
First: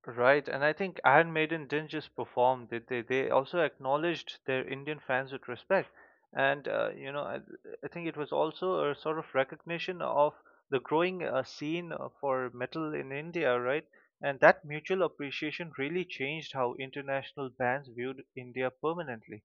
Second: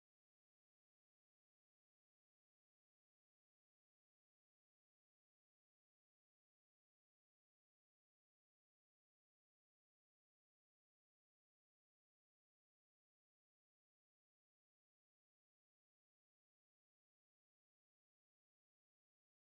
B: Right, and I think Iron Maiden didn't just perform; they also acknowledged their Indian fans with respect, and I think it was also a sort of recognition of the growing scene for metal in India, right? And that mutual appreciation really changed how international bands viewed India permanently.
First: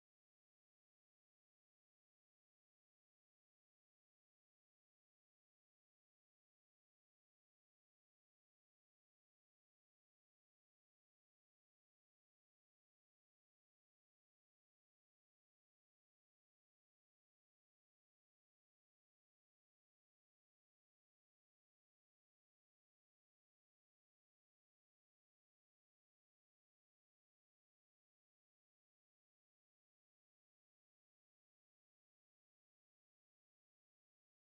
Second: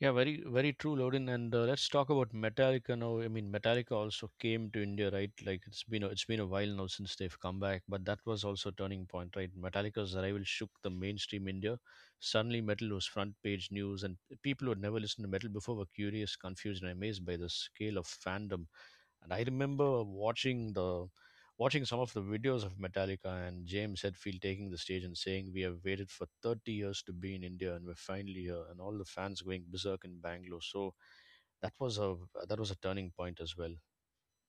A: Yeah, very very true, Lodin. And let's talk about Metallica now. I mean, Metallica also came to India, right? Like it's been a while now since they've come back, but that was also a turning point, right? Metallica's arrival shook the mainstream India. Suddenly, metal was front page news, and people who had never listened to metal before were curious, confused, and amazed by the scale of fandom. And I remember watching some of the videos of Metallica and James Hetfield taking the stage and saying, "We have waited for 30 years to be in India, and we're finally here." And all the fans going berserk in Bangalore. So that was a that was a turning point as well.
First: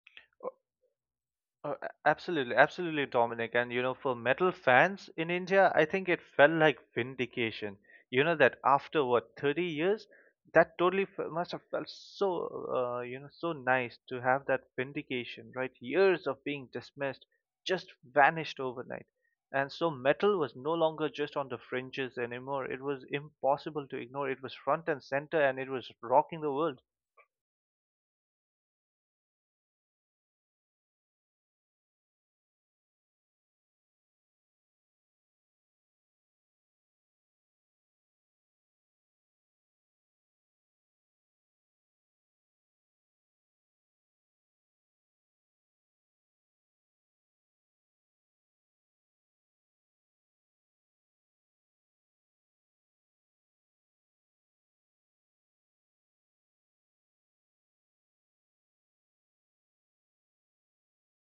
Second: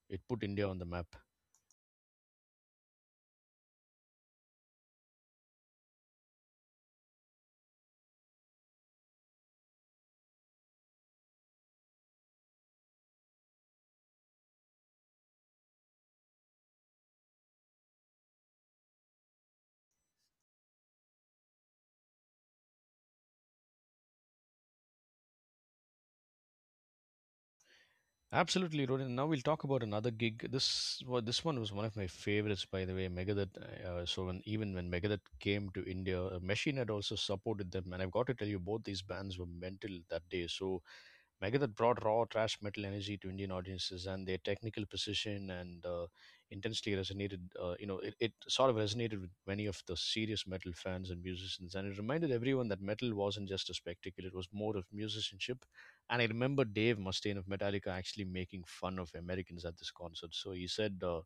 A: It put India on the map.
B: Oh, absolutely, absolutely, Dominic. And you know, for metal fans in India, I think it felt like vindication. You know that after what 30 years, that totally f must have felt so, you know, so nice to have that vindication, right? Years of being dismissed just vanished overnight. And so metal was no longer just on the fringes anymore. It was impossible to ignore. It was front and center, and it was rocking the world.
A: Absolutely, Rodin. Now we'll talk about another gig. This well, this one was one of my favorites, by the way. Megadeth. So when even when Megadeth came to India, Machine had also supported them, and I've got to tell you, both these bands were mental that day. So Megadeth brought raw thrash metal energy to Indian audiences, and their technical precision and intensely resonated. You know, it sort of resonated with many of the serious metal fans and musicians, and it reminded everyone that metal wasn't just a spectacle; it was more of musicianship. And I remember Dave Mustaine of Metallica actually making fun of Americans at this concert. So he said, uh,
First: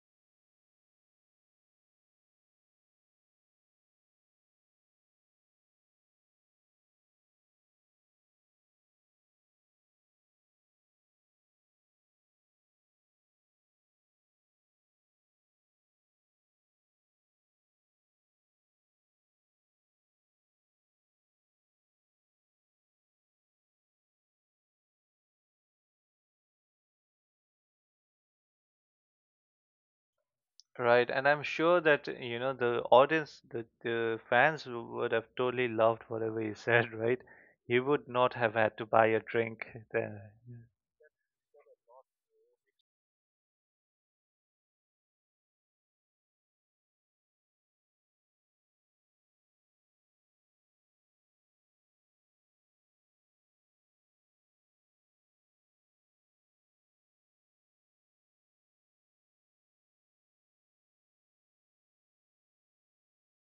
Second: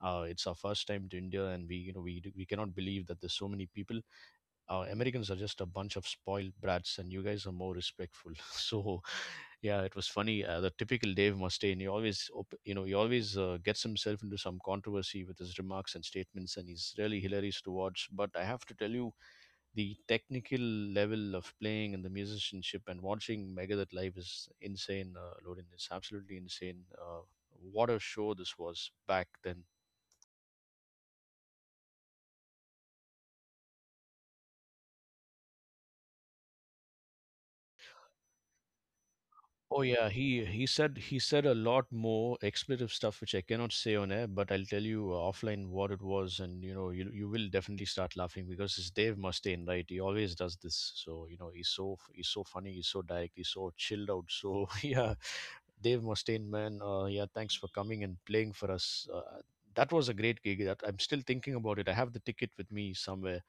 A: uh, "It's our first time to India, and we, you know, we cannot believe that there's so many people. Americans are just a bunch of spoiled brats, and you guys are more respectful." So yeah, it was funny. The typical Dave Mustaine. He always, op- you know, he always gets himself into some controversy with his remarks and statements, and he's really hilarious to watch. But I have to tell you, the technical level of playing and the musicianship and watching Megadeth live is insane, Lorin. It's absolutely insane. What a show this was back then.
B: Right, and I'm sure that you know the audience, the fans would have totally loved whatever he said, right? He would not have had to buy a drink
A: Oh yeah,
B: then.
A: he said a lot more expletive stuff which I cannot say on air, but I'll tell you offline what it was, and you will definitely start laughing because it's Dave Mustaine, right? He always does this, so you know he's so funny, he's so direct, he's so chilled out, so yeah, Dave Mustaine, man, yeah, thanks for coming and playing for us. That was a great gig. That I'm still thinking about it. I have the ticket with me somewhere,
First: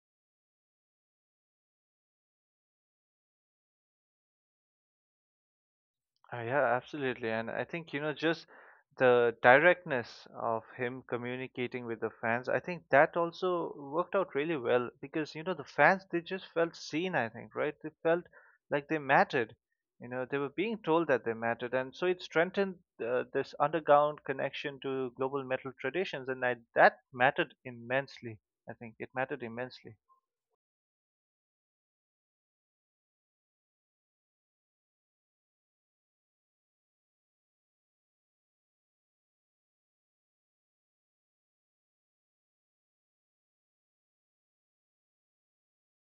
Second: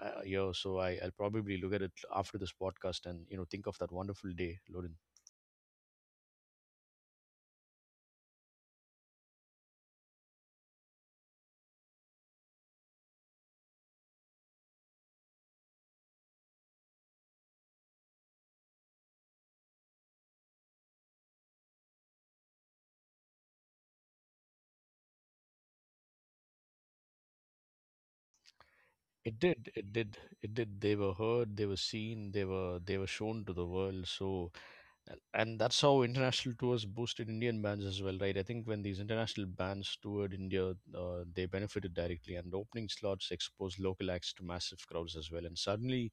A: yo. So I'll probably look at it after this podcast and you know think of that wonderful day, Lorin.
B: Yeah, absolutely. And I think, you know, just the directness of him communicating with the fans, I think that also worked out really well because, you know, the fans, they just felt seen, I think, right? They felt like they mattered. You know, they were being told that they mattered. And so it strengthened this underground connection to global metal traditions. And I, that mattered immensely. I think it
A: It
B: mattered
A: did, it
B: immensely.
A: did, it did. They were heard, they were seen, they were shown to the world. So and that's how international tours boosted Indian bands as well, right? I think when these international bands toured India, they benefited directly, and opening slots exposed local acts to massive crowds as well. And suddenly,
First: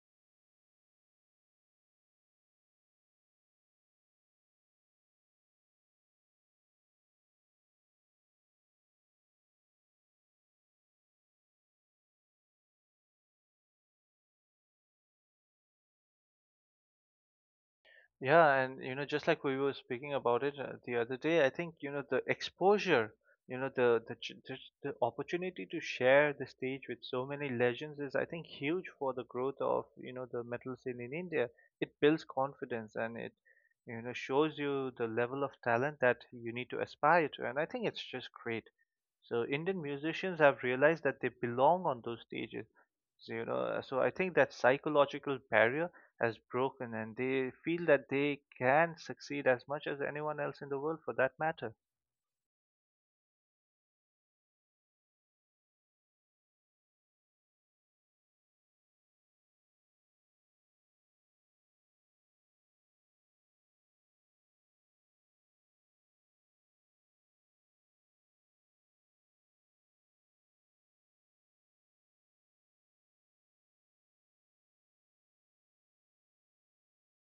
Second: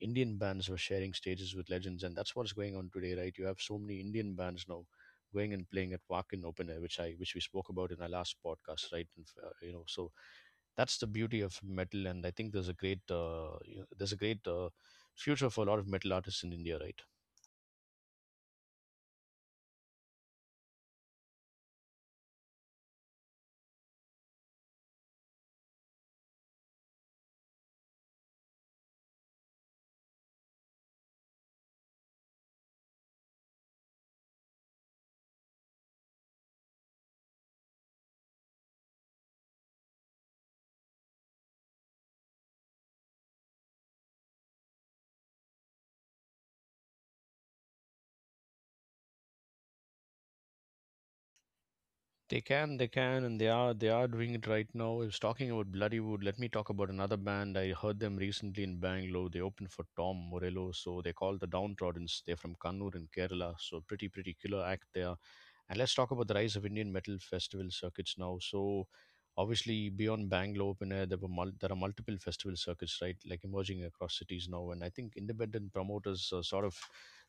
A: Indian bands were sharing stages with legends, and that's what's going on today, right? You have so many Indian bands now going and playing at Wacken Open Air, which we spoke about in our last podcast, right? And, you know, so that's the beauty of metal, and I think there's a great future for a lot of metal artists in India, right?
B: Yeah, and you know, just like we were speaking about it the other day, I think you know the exposure, you know, just the opportunity to share the stage with so many legends is, I think, huge for the growth of you know the metal scene in India. It builds confidence and it, you know, shows you the level of talent that you need to aspire to, and I think it's just great. So Indian musicians have realized that they belong on those stages. So, you know, so I think that psychological barrier as broken and they feel that they can succeed as much as anyone else in the world for that matter.
A: They can, and they are doing it right now. I was talking about Bloodywood. Let me talk about another band. I heard them recently in Bangalore. They opened for Tom Morello, so they're called the Downtroddens. They're from Kannur in Kerala, so pretty killer act there. And let's talk about the rise of Indian metal festival circuits now. So obviously beyond Bangalore open air, there are multiple festival circuits right, like emerging across cities now. And I think independent promoters are sort of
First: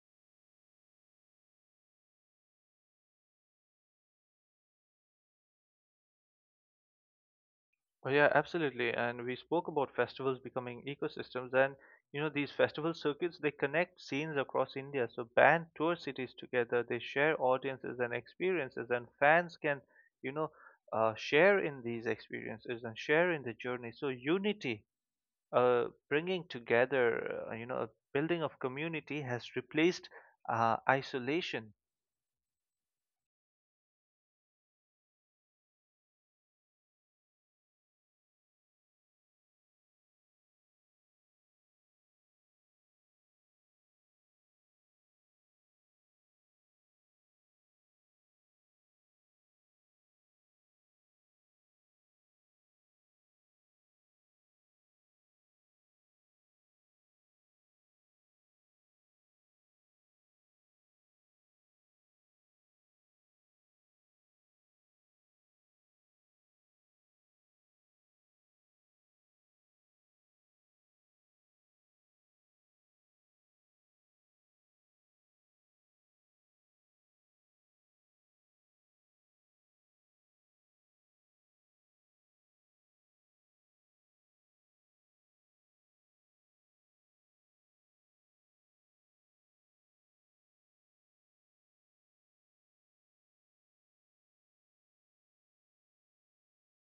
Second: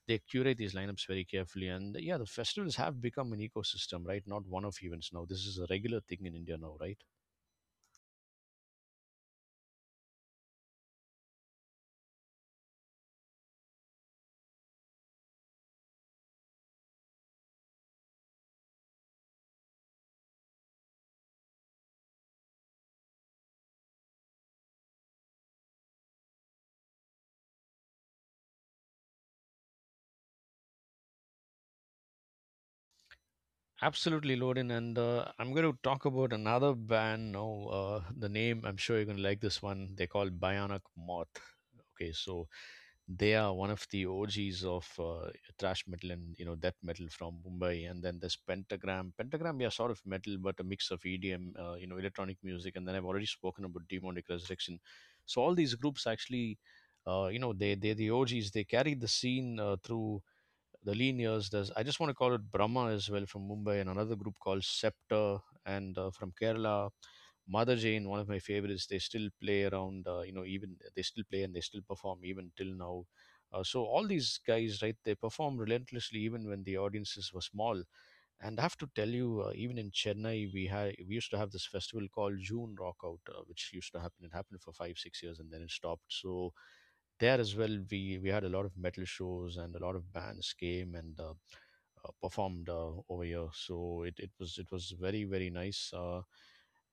A: they curate these lineups very carefully. And yeah, the festivals have become an ecosystem, right? Not one off events now. This is a regular thing in India now, right?
B: Oh, yeah, absolutely. And we spoke about festivals becoming ecosystems, and you know, these festival circuits they connect scenes across India. So bands tour cities together, they share audiences and experiences, and fans can, you know, share in these experiences and share in the journey. So unity, bringing together, a building of community has replaced isolation.
A: Absolutely, Loden. And I'm going to talk about another band now. The name, I'm sure you're going to like this one. They're called Bionic Moth. Okay, so they are one of the OGs of thrash metal and you know death metal from Mumbai. And then there's Pentagram. Pentagram, yeah, sort of metal, but a mix of EDM, you know, electronic music. And then I've already spoken about Demonic Resurrection. So all these groups actually, they're the OGs. They carry the scene through the Linears. There's I just want to call it Brahma as well from Mumbai, and another group called Scepter, and from Kerala, Mother Jane, one of my favorites. They still play around, you know, even they still play and they still perform even till now. So all these guys, right, they perform relentlessly even when the audiences were small. And I have to tell you, even in Chennai, we used to have this festival called June Rockout, which used to happen. It happened for 5, 6 years, and then it stopped. So there as well, we had a lot of metal shows and a lot of bands came and performed over here. So it was very very nice.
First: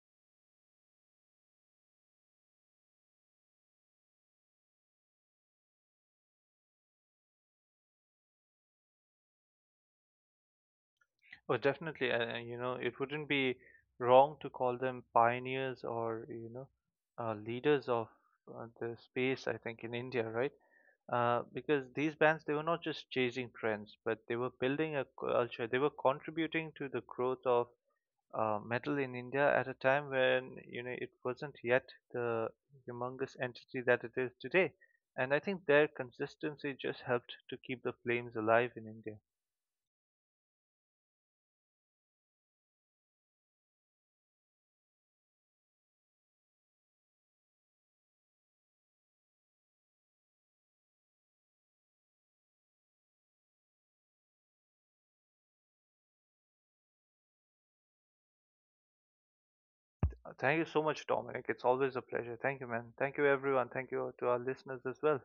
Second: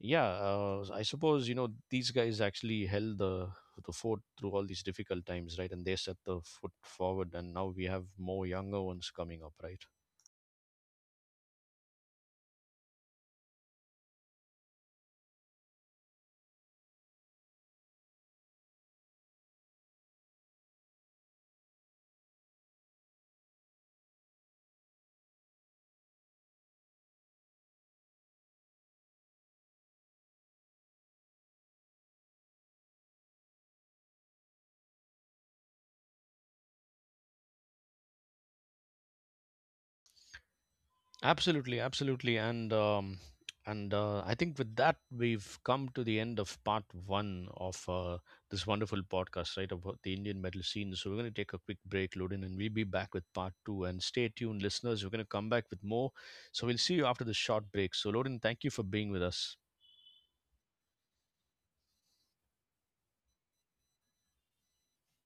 A: Yeah, I suppose you know these guys actually held the fort through all these difficult times, right? And they set the foot forward, and now we have more younger ones coming up, right?
B: Oh, definitely. And you know, it wouldn't be wrong to call them pioneers or, you know, leaders of the space, I think, in India, right? Because these bands, they were not just chasing trends, but they were building a culture. They were contributing to the growth of metal in India at a time when, you know, it wasn't yet the humongous entity that it is today. And I think their consistency just helped to keep the flames alive in India.
A: Absolutely, absolutely, and I think with that we've come to the end of part one of this wonderful podcast, right, about the Indian metal scene. So we're going to take a quick break, Loden, and we'll be back with part two. And stay tuned, listeners. We're going to come back with more. So we'll see you after this short break. So Loden, thank you for being with us.
B: Thank you so much, Dominic. It's always a pleasure. Thank you, man. Thank you, everyone. Thank you to our listeners as well.